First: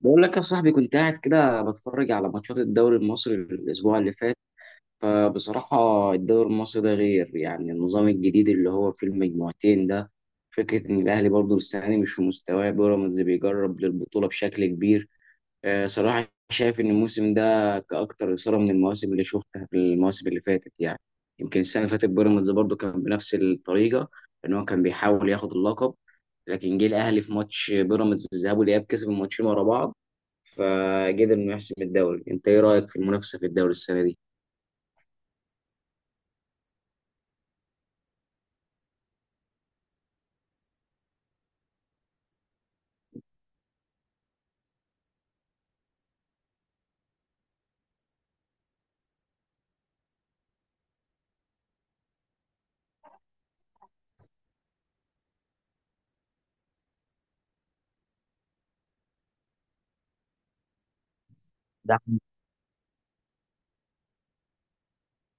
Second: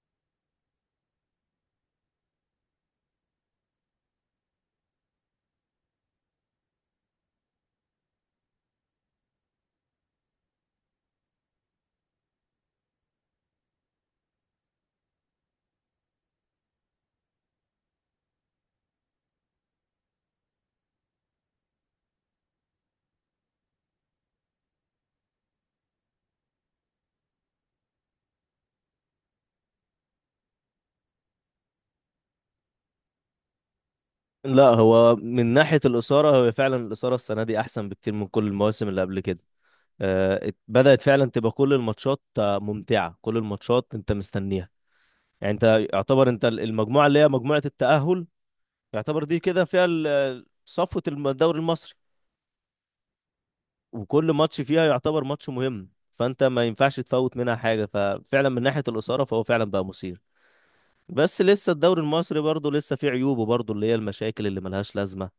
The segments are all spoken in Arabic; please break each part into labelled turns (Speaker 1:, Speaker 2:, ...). Speaker 1: بقول لك يا صاحبي كنت قاعد كده بتفرج على ماتشات الدوري المصري الأسبوع اللي فات. فبصراحة الدوري المصري ده غير، يعني النظام الجديد اللي هو في المجموعتين ده، فكرة إن الأهلي برضه السنة دي مش في مستواه، بيراميدز بيجرب للبطولة بشكل كبير. صراحة شايف إن الموسم ده كأكتر إثارة من المواسم اللي شفتها، في المواسم اللي فاتت يعني. يمكن السنة اللي فاتت بيراميدز برضه كان بنفس الطريقة، إن هو كان بيحاول ياخد اللقب، لكن جه الأهلي في ماتش بيراميدز الذهاب والإياب، كسب الماتشين ورا بعض فقدر إنه يحسم الدوري. أنت إيه رأيك في المنافسة في الدوري السنة دي؟
Speaker 2: لا، هو من ناحية الإثارة هو فعلا الإثارة السنة دي أحسن بكتير من كل المواسم اللي قبل كده. بدأت فعلا تبقى كل الماتشات ممتعة. كل الماتشات أنت مستنيها. يعني أنت يعتبر أنت المجموعة اللي هي مجموعة التأهل، يعتبر دي كده فيها صفوة الدوري المصري، وكل ماتش فيها يعتبر ماتش مهم، فأنت ما ينفعش تفوت منها حاجة. ففعلا من ناحية الإثارة فهو فعلا بقى مثير. بس لسه
Speaker 1: ده
Speaker 2: الدوري المصري برضه لسه فيه عيوبه برضه، اللي هي المشاكل اللي ملهاش لازمة،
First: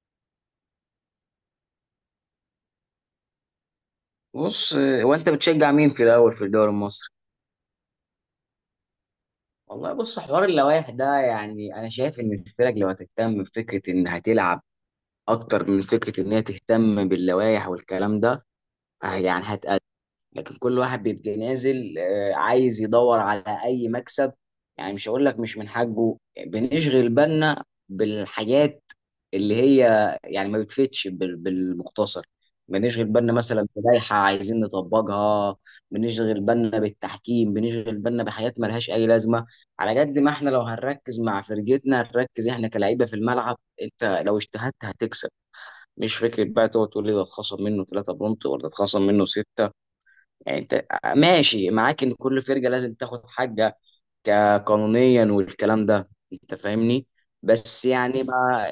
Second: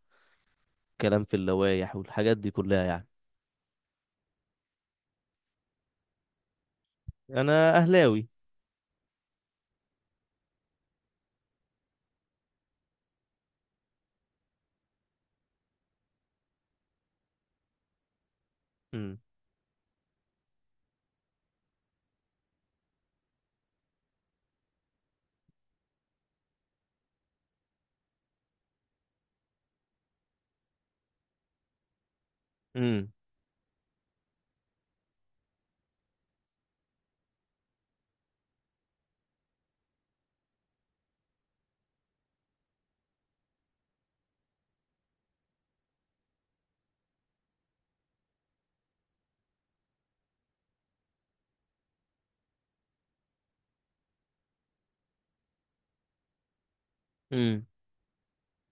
Speaker 2: كلام في اللوائح والحاجات دي كلها يعني.
Speaker 1: بص، وأنت بتشجع مين في الأول في الدوري المصري؟
Speaker 2: انا اهلاوي.
Speaker 1: والله بص، حوار اللوائح ده يعني أنا شايف إن الفرق لو هتهتم بفكرة إن هتلعب اكتر من فكره ان هي تهتم باللوائح والكلام ده،
Speaker 2: امم
Speaker 1: يعني هتقدم. لكن كل واحد بيبقى نازل عايز يدور على اي مكسب، يعني مش هقول لك مش من حقه. بنشغل بالنا بالحاجات اللي هي يعني ما بتفيدش بالمختصر. بنشغل
Speaker 2: امم
Speaker 1: بالنا مثلا بلائحه عايزين نطبقها، بنشغل بالنا بالتحكيم، بنشغل بالنا بحاجات ملهاش اي لازمه. على قد ما احنا لو هنركز مع فرقتنا، هنركز احنا كلاعيبه في الملعب. انت لو اجتهدت هتكسب، مش فكرة بقى تقعد تقول لي ده اتخصم منه ثلاثة بونت ولا اتخصم منه ستة. يعني انت ماشي معاك ان كل فرقة لازم تاخد حاجة قانونيا والكلام ده، انت فاهمني؟
Speaker 2: امم
Speaker 1: بس يعني ما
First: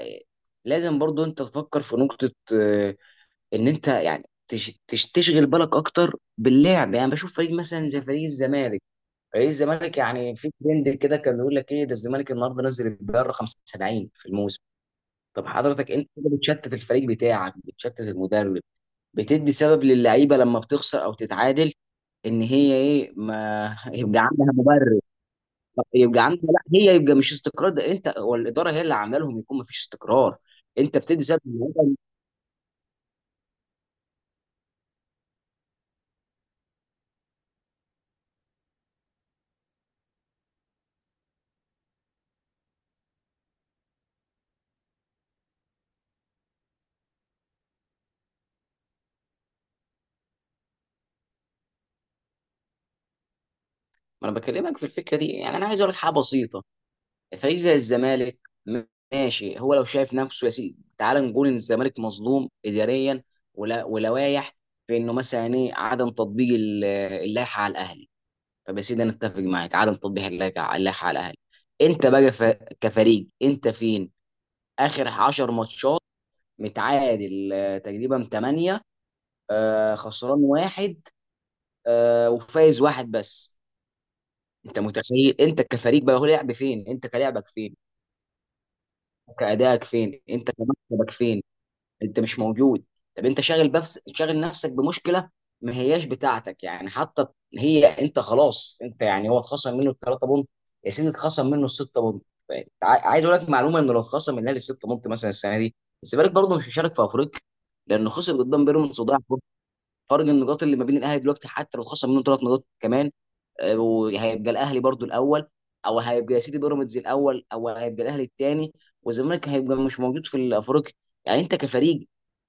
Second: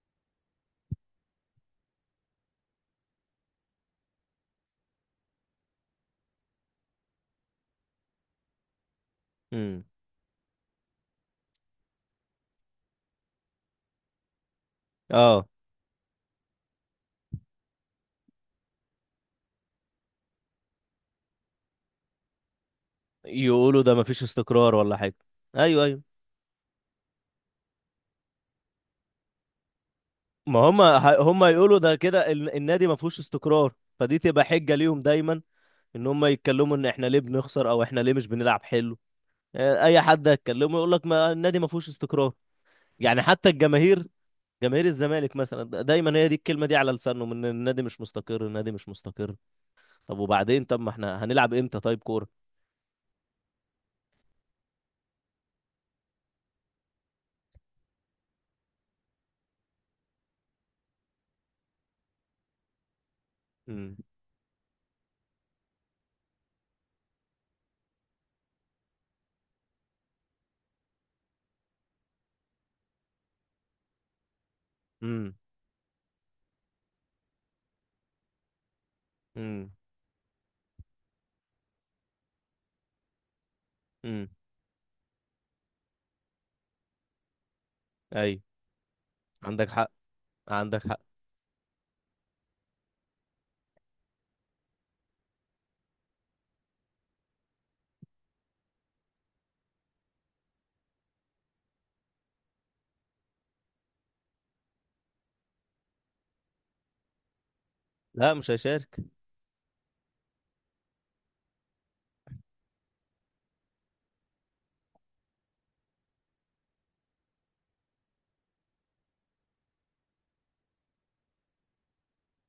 Speaker 1: لازم برضو انت تفكر في نقطة ان انت يعني تشغل بالك اكتر باللعب. يعني بشوف فريق مثلا زي فريق الزمالك. فريق
Speaker 2: امم
Speaker 1: الزمالك يعني في ترند كده كان بيقول لك، ايه ده الزمالك النهارده نزل البيار رقم 75 في الموسم.
Speaker 2: اه،
Speaker 1: طب حضرتك انت كده بتشتت الفريق بتاعك، بتشتت المدرب، بتدي سبب للعيبه لما بتخسر او تتعادل ان هي ايه ما
Speaker 2: يقولوا ده
Speaker 1: يبقى
Speaker 2: مفيش
Speaker 1: عندها
Speaker 2: استقرار ولا
Speaker 1: مبرر.
Speaker 2: حاجه. ايوه،
Speaker 1: طب
Speaker 2: ايوه.
Speaker 1: يبقى عندها، لا، هي يبقى مش استقرار، ده انت والاداره هي اللي عامله لهم يكون ما فيش استقرار.
Speaker 2: ما هم،
Speaker 1: انت بتدي سبب
Speaker 2: هم يقولوا ده
Speaker 1: للعيبة.
Speaker 2: كده النادي ما فيهوش استقرار، فدي تبقى حجه ليهم دايما، ان هم يتكلموا ان احنا ليه بنخسر او احنا ليه مش بنلعب حلو. اي حد هيتكلمه يقول لك ما النادي ما فيهوش استقرار. يعني حتى الجماهير، جماهير الزمالك مثلا دايما هي دي الكلمه دي على لسانهم، ان النادي مش مستقر، النادي مش مستقر. طب وبعدين، طب ما احنا هنلعب امتى طيب كوره؟
Speaker 1: ما انا بكلمك في الفكره دي، يعني انا عايز اقول لك حاجه بسيطه. فريق زي الزمالك ماشي، هو لو شايف نفسه يا سيدي، تعال نقول ان الزمالك مظلوم اداريا ولا
Speaker 2: امم
Speaker 1: ولوايح في انه مثلا ايه، عدم تطبيق اللائحه على الاهلي. طب يا سيدي انا اتفق معاك عدم تطبيق اللائحه على الاهلي. انت بقى ف... كفريق انت فين؟ اخر 10 ماتشات متعادل تقريبا 8،
Speaker 2: امم
Speaker 1: خسران واحد، وفايز واحد بس.
Speaker 2: امم
Speaker 1: انت متخيل انت كفريق بقى هو لعب فين، انت كلاعبك فين،
Speaker 2: ايوه. عندك
Speaker 1: كادائك
Speaker 2: حق،
Speaker 1: فين، انت
Speaker 2: عندك حق.
Speaker 1: كمكسبك فين؟ انت مش موجود. طب انت شاغل، بس شاغل نفسك بمشكله ما هياش بتاعتك يعني. حتى هي انت خلاص، انت يعني هو اتخصم منه الثلاثه بونت، يا سيدي اتخصم منه السته بونت. ف- عايز اقول لك معلومه، انه لو اتخصم من الاهلي السته بونت مثلا السنه دي، الزمالك برضه مش هيشارك في افريقيا لانه
Speaker 2: لا
Speaker 1: خسر
Speaker 2: مش
Speaker 1: قدام
Speaker 2: هيشارك.
Speaker 1: بيراميدز وضيع فرصة. فرق النقاط اللي ما بين الاهلي دلوقتي، حتى لو خسر منه ثلاث نقاط كمان، وهيبقى الاهلي برضه الاول، او هيبقى يا سيدي بيراميدز الاول، او هيبقى الاهلي الثاني، والزمالك هيبقى مش موجود في الافريقيا. يعني انت كفريق،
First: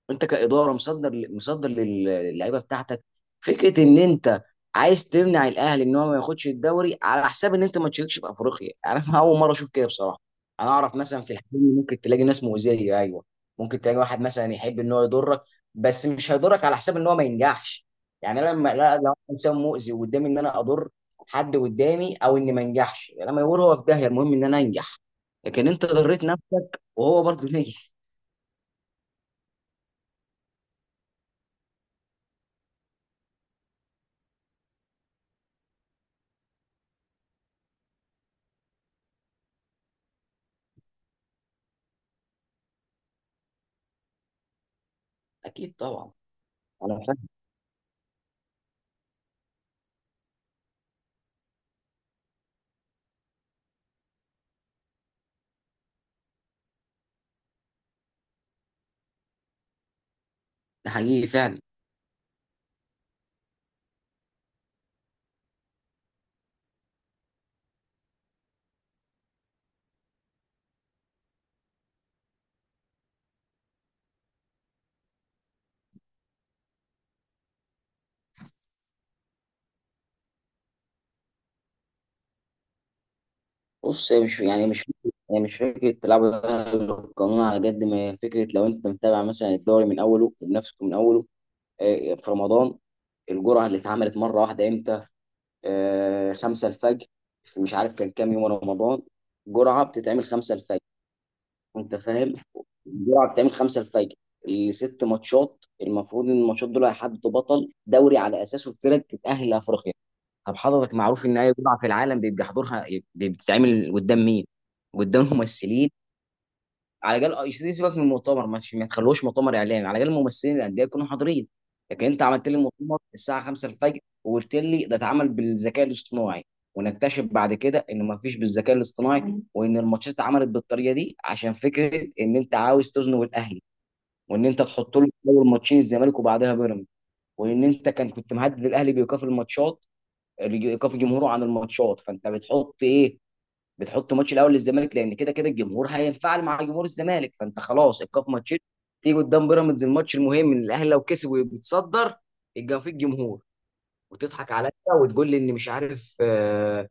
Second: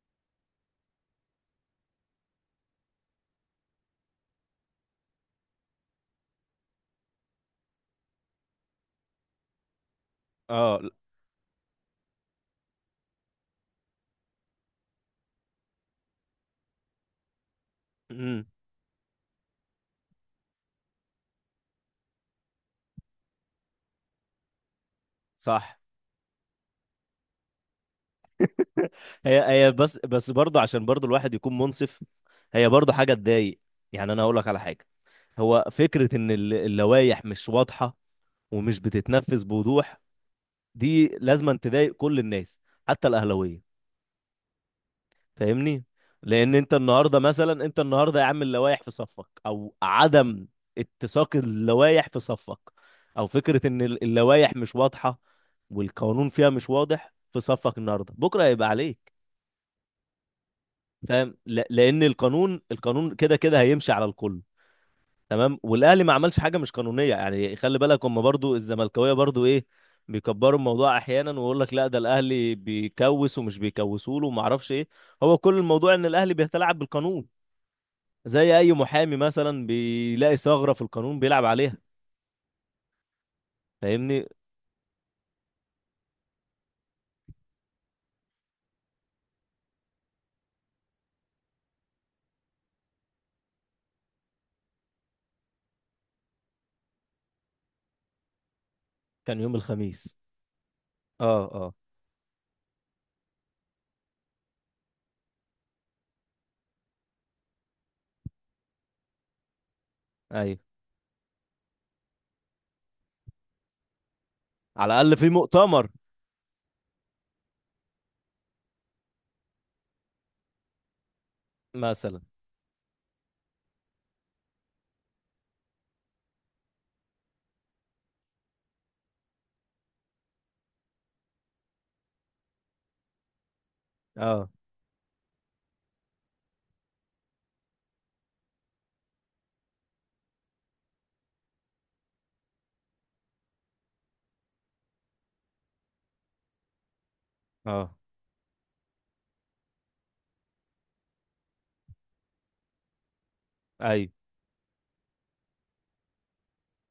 Speaker 1: انت كاداره مصدر للعيبه بتاعتك. فكره ان انت عايز تمنع الاهلي ان هو ما ياخدش الدوري على حساب ان انت ما تشاركش في افريقيا انا يعني اول مره اشوف كده بصراحه. انا
Speaker 2: اه،
Speaker 1: اعرف مثلا في الحلم ممكن تلاقي ناس مؤذيه، ايوه، ممكن تلاقي واحد مثلا يحب ان هو يضرك، بس مش هيضرك على حساب ان هو ما ينجحش. يعني
Speaker 2: امم
Speaker 1: انا لما لا لو أنا انسان مؤذي وقدامي ان انا اضر حد قدامي او اني ما انجحش، لما يقول هو في داهيه المهم ان انا انجح، لكن
Speaker 2: صح.
Speaker 1: انت ضريت نفسك وهو برضه نجح.
Speaker 2: هي هي، بس برضه عشان برضه الواحد يكون منصف، هي برضه حاجه تضايق. يعني انا هقول لك على حاجه، هو فكره ان اللوائح مش واضحه ومش بتتنفذ بوضوح، دي لازما تضايق كل الناس، حتى الاهلاويه،
Speaker 1: اكيد
Speaker 2: فاهمني؟
Speaker 1: طبعا
Speaker 2: لان انت
Speaker 1: انا
Speaker 2: النهارده مثلا، انت النهارده يا عم اللوائح في صفك، او عدم اتساق اللوائح في صفك، او فكره ان اللوائح مش واضحه والقانون فيها مش واضح في صفك النهارده، بكره هيبقى عليك،
Speaker 1: ده حقيقي
Speaker 2: فاهم؟
Speaker 1: فعلا.
Speaker 2: لان القانون كده كده هيمشي على الكل، تمام، والاهلي ما عملش حاجه مش قانونيه. يعني خلي بالك هم برضو، الزملكاويه برضو ايه، بيكبروا الموضوع احيانا ويقول لك لا ده الاهلي بيكوس ومش بيكوسوا له وما اعرفش ايه. هو كل الموضوع ان الاهلي بيتلاعب بالقانون، زي اي محامي مثلا بيلاقي ثغرة في القانون بيلعب عليها،
Speaker 1: بص هي
Speaker 2: فاهمني؟
Speaker 1: مش فكره تلعبوا القانون. على قد ما هي فكره، لو انت متابع مثلا الدوري من اوله وبنفسك من اوله، في رمضان، الجرعه اللي اتعملت مره واحده امتى؟ آه، خمسة الفجر. في مش عارف كان كام يوم رمضان.
Speaker 2: كان يوم
Speaker 1: جرعه
Speaker 2: الخميس.
Speaker 1: بتتعمل خمسة الفجر.
Speaker 2: اه، اه.
Speaker 1: انت فاهم؟ الجرعه بتتعمل خمسة الفجر. الست ماتشات المفروض ان الماتشات دول هيحددوا بطل دوري على اساسه الفرق تتاهل لافريقيا. طب
Speaker 2: ايوه.
Speaker 1: حضرتك، معروف ان اي بضعه في العالم بيبقى حضورها بتتعمل قدام مين؟
Speaker 2: على الاقل
Speaker 1: قدام
Speaker 2: في
Speaker 1: الممثلين،
Speaker 2: مؤتمر.
Speaker 1: على الاقل. سيبك من المؤتمر، مش ما تخلوهوش مؤتمر اعلامي، على الاقل الممثلين الانديه يكونوا حاضرين. لكن
Speaker 2: مثلا.
Speaker 1: انت عملت لي المؤتمر الساعه 5:00 الفجر، وقلت لي ده اتعمل بالذكاء الاصطناعي. ونكتشف بعد كده ان ما فيش بالذكاء الاصطناعي، وان الماتشات اتعملت بالطريقه دي عشان فكره ان انت عاوز تزنق الاهلي، وان
Speaker 2: اه،
Speaker 1: انت تحط له اول ماتشين الزمالك وبعدها بيراميدز، وان انت كنت مهدد الاهلي بايقاف الماتشات، ايقاف الجمهور عن الماتشات. فانت بتحط ايه؟ بتحط ماتش الاول للزمالك، لان كده كده الجمهور هينفعل مع جمهور الزمالك، فانت
Speaker 2: اه.
Speaker 1: خلاص ايقاف ماتشين. تيجي قدام بيراميدز الماتش المهم ان الاهلي لو كسب وبيتصدر يبقى في الجمهور،
Speaker 2: ايوه.
Speaker 1: وتضحك عليا وتقول لي ان مش عارف،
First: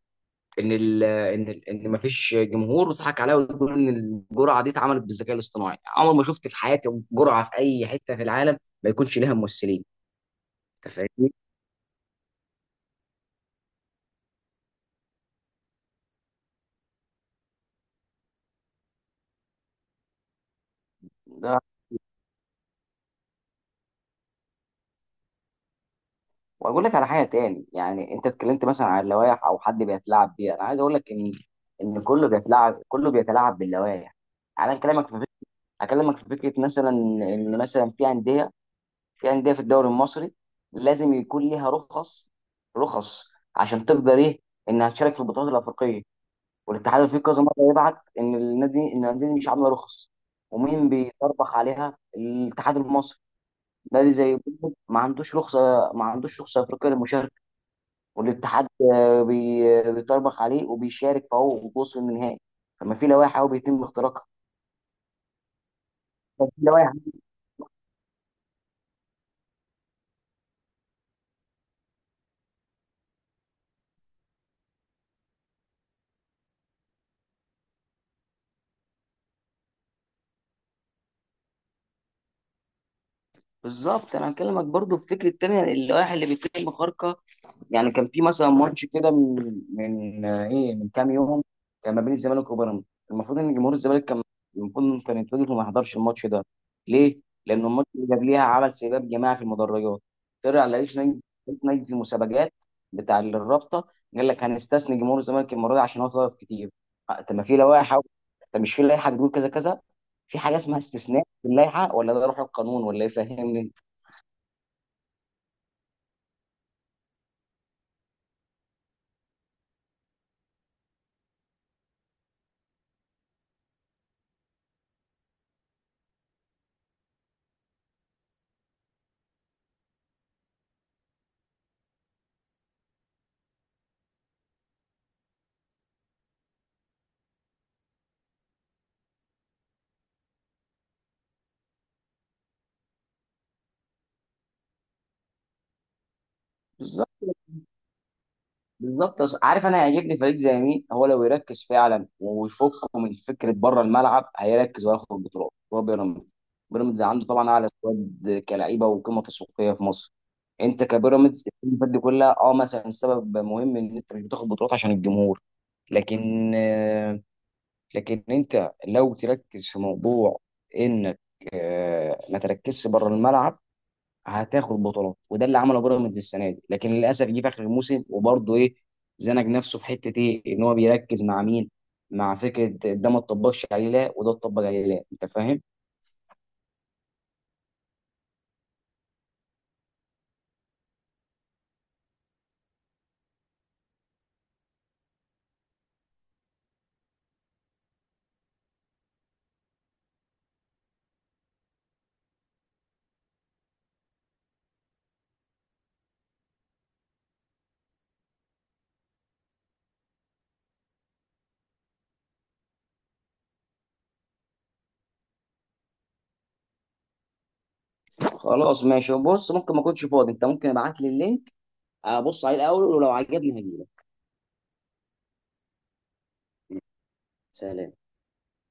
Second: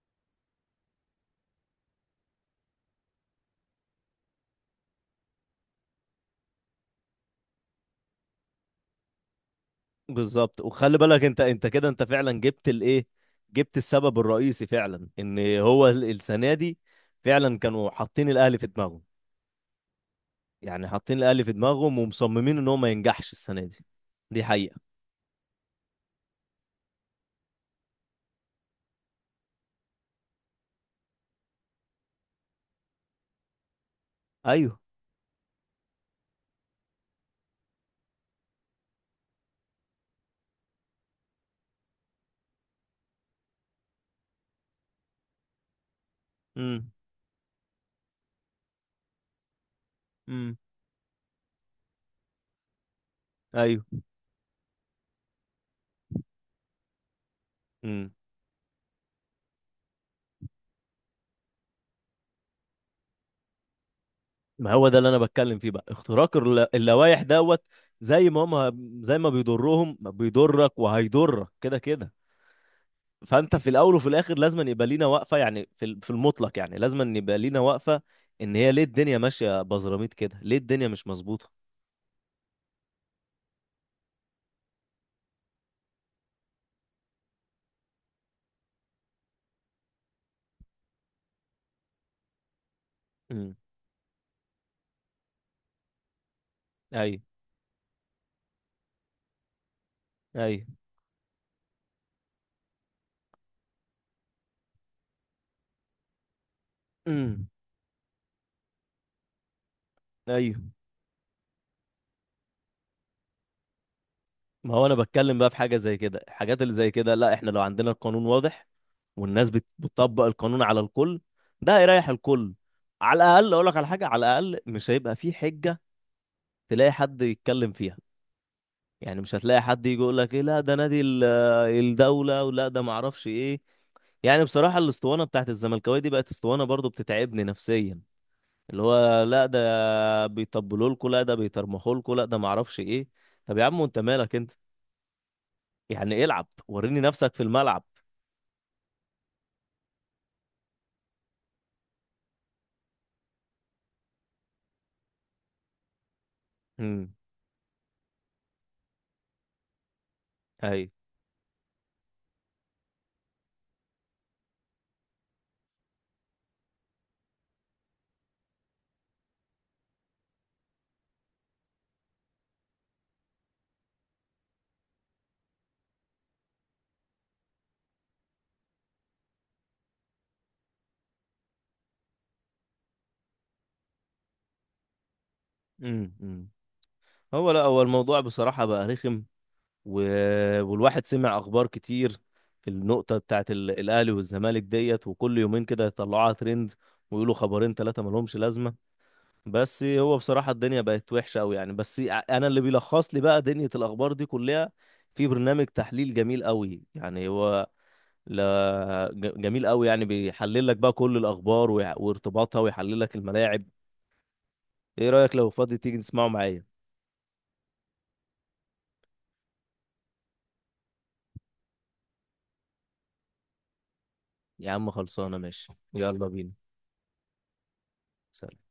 Speaker 1: ان ال ان ال ان مفيش جمهور، وتضحك عليا وتقول ان الجرعه دي اتعملت بالذكاء الاصطناعي. عمر ما شفت في حياتي جرعه في اي حته في العالم ما يكونش ليها ممثلين.
Speaker 2: بالظبط،
Speaker 1: انت
Speaker 2: وخلي بالك
Speaker 1: فاهمني؟
Speaker 2: انت، انت كده انت فعلا جبت الايه، جبت السبب الرئيسي فعلا، ان هو السنه دي فعلا كانوا حاطين الاهلي في دماغهم. يعني حاطين الاهلي في دماغهم ومصممين ان هو ما ينجحش السنه دي، دي حقيقه.
Speaker 1: واقول لك على حاجه تاني، يعني انت اتكلمت مثلا عن اللوائح او حد بيتلاعب بيها، انا عايز اقول لك ان كله بيتلاعب، كله بيتلاعب باللوائح. انا
Speaker 2: ايوه.
Speaker 1: اكلمك في فكره، اكلمك في فكره مثلا ان مثلا في انديه في الدوري المصري لازم يكون ليها رخص، رخص عشان تقدر ايه انها تشارك في البطولات الافريقيه.
Speaker 2: امم
Speaker 1: والاتحاد الافريقي كذا مره يبعت ان النادي ان الانديه دي مش عامله رخص.
Speaker 2: امم
Speaker 1: ومين بيطربخ عليها؟ الاتحاد المصري.
Speaker 2: ايوه.
Speaker 1: نادي زي بيراميدز ما عندوش رخصه، ما عندوش رخصه افريقيه للمشاركه.
Speaker 2: مم.
Speaker 1: والاتحاد بيطربخ عليه وبيشارك، فهو بوصل النهائي. فما في لوائح أهو بيتم اختراقها.
Speaker 2: ما هو ده اللي انا بتكلم فيه بقى، اختراق
Speaker 1: طب في لوائح.
Speaker 2: اللوائح دوت. زي ما هم، زي ما بيضرهم بيضرك وهيضرك كده كده، فانت في الاول وفي الاخر لازم يبقى لينا واقفه، يعني في في المطلق يعني لازم يبقى لينا واقفه، ان هي ليه الدنيا ماشيه بزراميط كده، ليه الدنيا مش مظبوطه؟
Speaker 1: بالظبط. انا هكلمك برضو في فكره تانية، اللوائح اللي بيتم خرقها. يعني كان في مثلا ماتش كده من من آه، ايه من كام يوم، كان ما بين الزمالك وبيراميدز. المفروض ان
Speaker 2: امم
Speaker 1: جمهور الزمالك كان، المفروض انه كان يتوجه وما يحضرش الماتش ده.
Speaker 2: ايوه.
Speaker 1: ليه؟ لان الماتش اللي قبليها عمل سباب جماعي في المدرجات.
Speaker 2: ايوه.
Speaker 1: طلع رئيس لجنه المسابقات بتاع الرابطه، قال لك هنستثني جمهور الزمالك المره دي عشان هو طلب كتير. طب ما
Speaker 2: امم
Speaker 1: في لوائح أهو. طب مش في لائحه بتقول كذا كذا. في حاجه
Speaker 2: ايوه.
Speaker 1: اسمها استثناء في اللائحه، ولا ده روح القانون، ولا ايه؟ فاهمني؟
Speaker 2: ما هو انا بتكلم بقى في حاجه زي كده. الحاجات اللي زي كده، لا احنا لو عندنا القانون واضح والناس بتطبق القانون على الكل، ده هيريح الكل. على الاقل اقول لك على حاجه، على الاقل مش هيبقى في حجه تلاقي حد يتكلم فيها، يعني مش هتلاقي حد يجي يقول لك ايه، لا ده نادي الدوله، ولا ده معرفش ايه. يعني بصراحه الاسطوانه بتاعت الزملكاويه دي بقت اسطوانه برضو بتتعبني نفسيا، اللي هو لا ده بيطبلوا لكم، لا ده بيترمخوا لكم، لا ده معرفش ايه. طب يا عم انت مالك انت؟ يعني العب وريني
Speaker 1: بالظبط
Speaker 2: نفسك في الملعب.
Speaker 1: بالظبط. عارف انا هيعجبني فريق زي مين هو لو يركز فعلا ويفكه من فكره بره الملعب، هيركز وهياخد بطولات؟ هو بيراميدز. بيراميدز
Speaker 2: امم
Speaker 1: عنده طبعا اعلى سكواد كلعيبه وقيمه تسويقيه في مصر. انت
Speaker 2: اي.
Speaker 1: كبيراميدز السنين دي كلها اه، مثلا سبب مهم ان انت مش بتاخد بطولات عشان الجمهور. لكن لكن انت لو تركز في موضوع انك ما تركزش بره الملعب، هتاخد بطولات. وده اللي عمله بيراميدز السنه دي، لكن للاسف جه في اخر الموسم وبرضه ايه، زنق نفسه في حته ايه، ان هو بيركز مع مين، مع فكره ده ما اتطبقش عليه، لا وده اتطبق عليه، لا. انت فاهم؟
Speaker 2: امم هو لا، هو الموضوع بصراحة بقى رخم، و... والواحد سمع أخبار كتير في النقطة بتاعت الأهلي والزمالك ديت، وكل يومين كده يطلعوها ترند ويقولوا خبرين ثلاثة ملهمش لازمة. بس هو بصراحة الدنيا بقت وحشة أوي يعني، بس أنا اللي بيلخص لي بقى دنيا الأخبار دي كلها في برنامج تحليل جميل أوي يعني. هو لا، جميل أوي يعني، بيحلل لك بقى كل الأخبار وارتباطها، ويحلل لك الملاعب. ايه رأيك لو فاضي تيجي نسمعه معايا؟
Speaker 1: خلاص ماشي. بص ممكن ما اكونش فاضي، انت ممكن ابعت لي اللينك ابص عليه الاول، ولو عجبني هجيلك.
Speaker 2: يا عم خلصانة، ماشي، يلا بينا.
Speaker 1: سلام.
Speaker 2: سلام.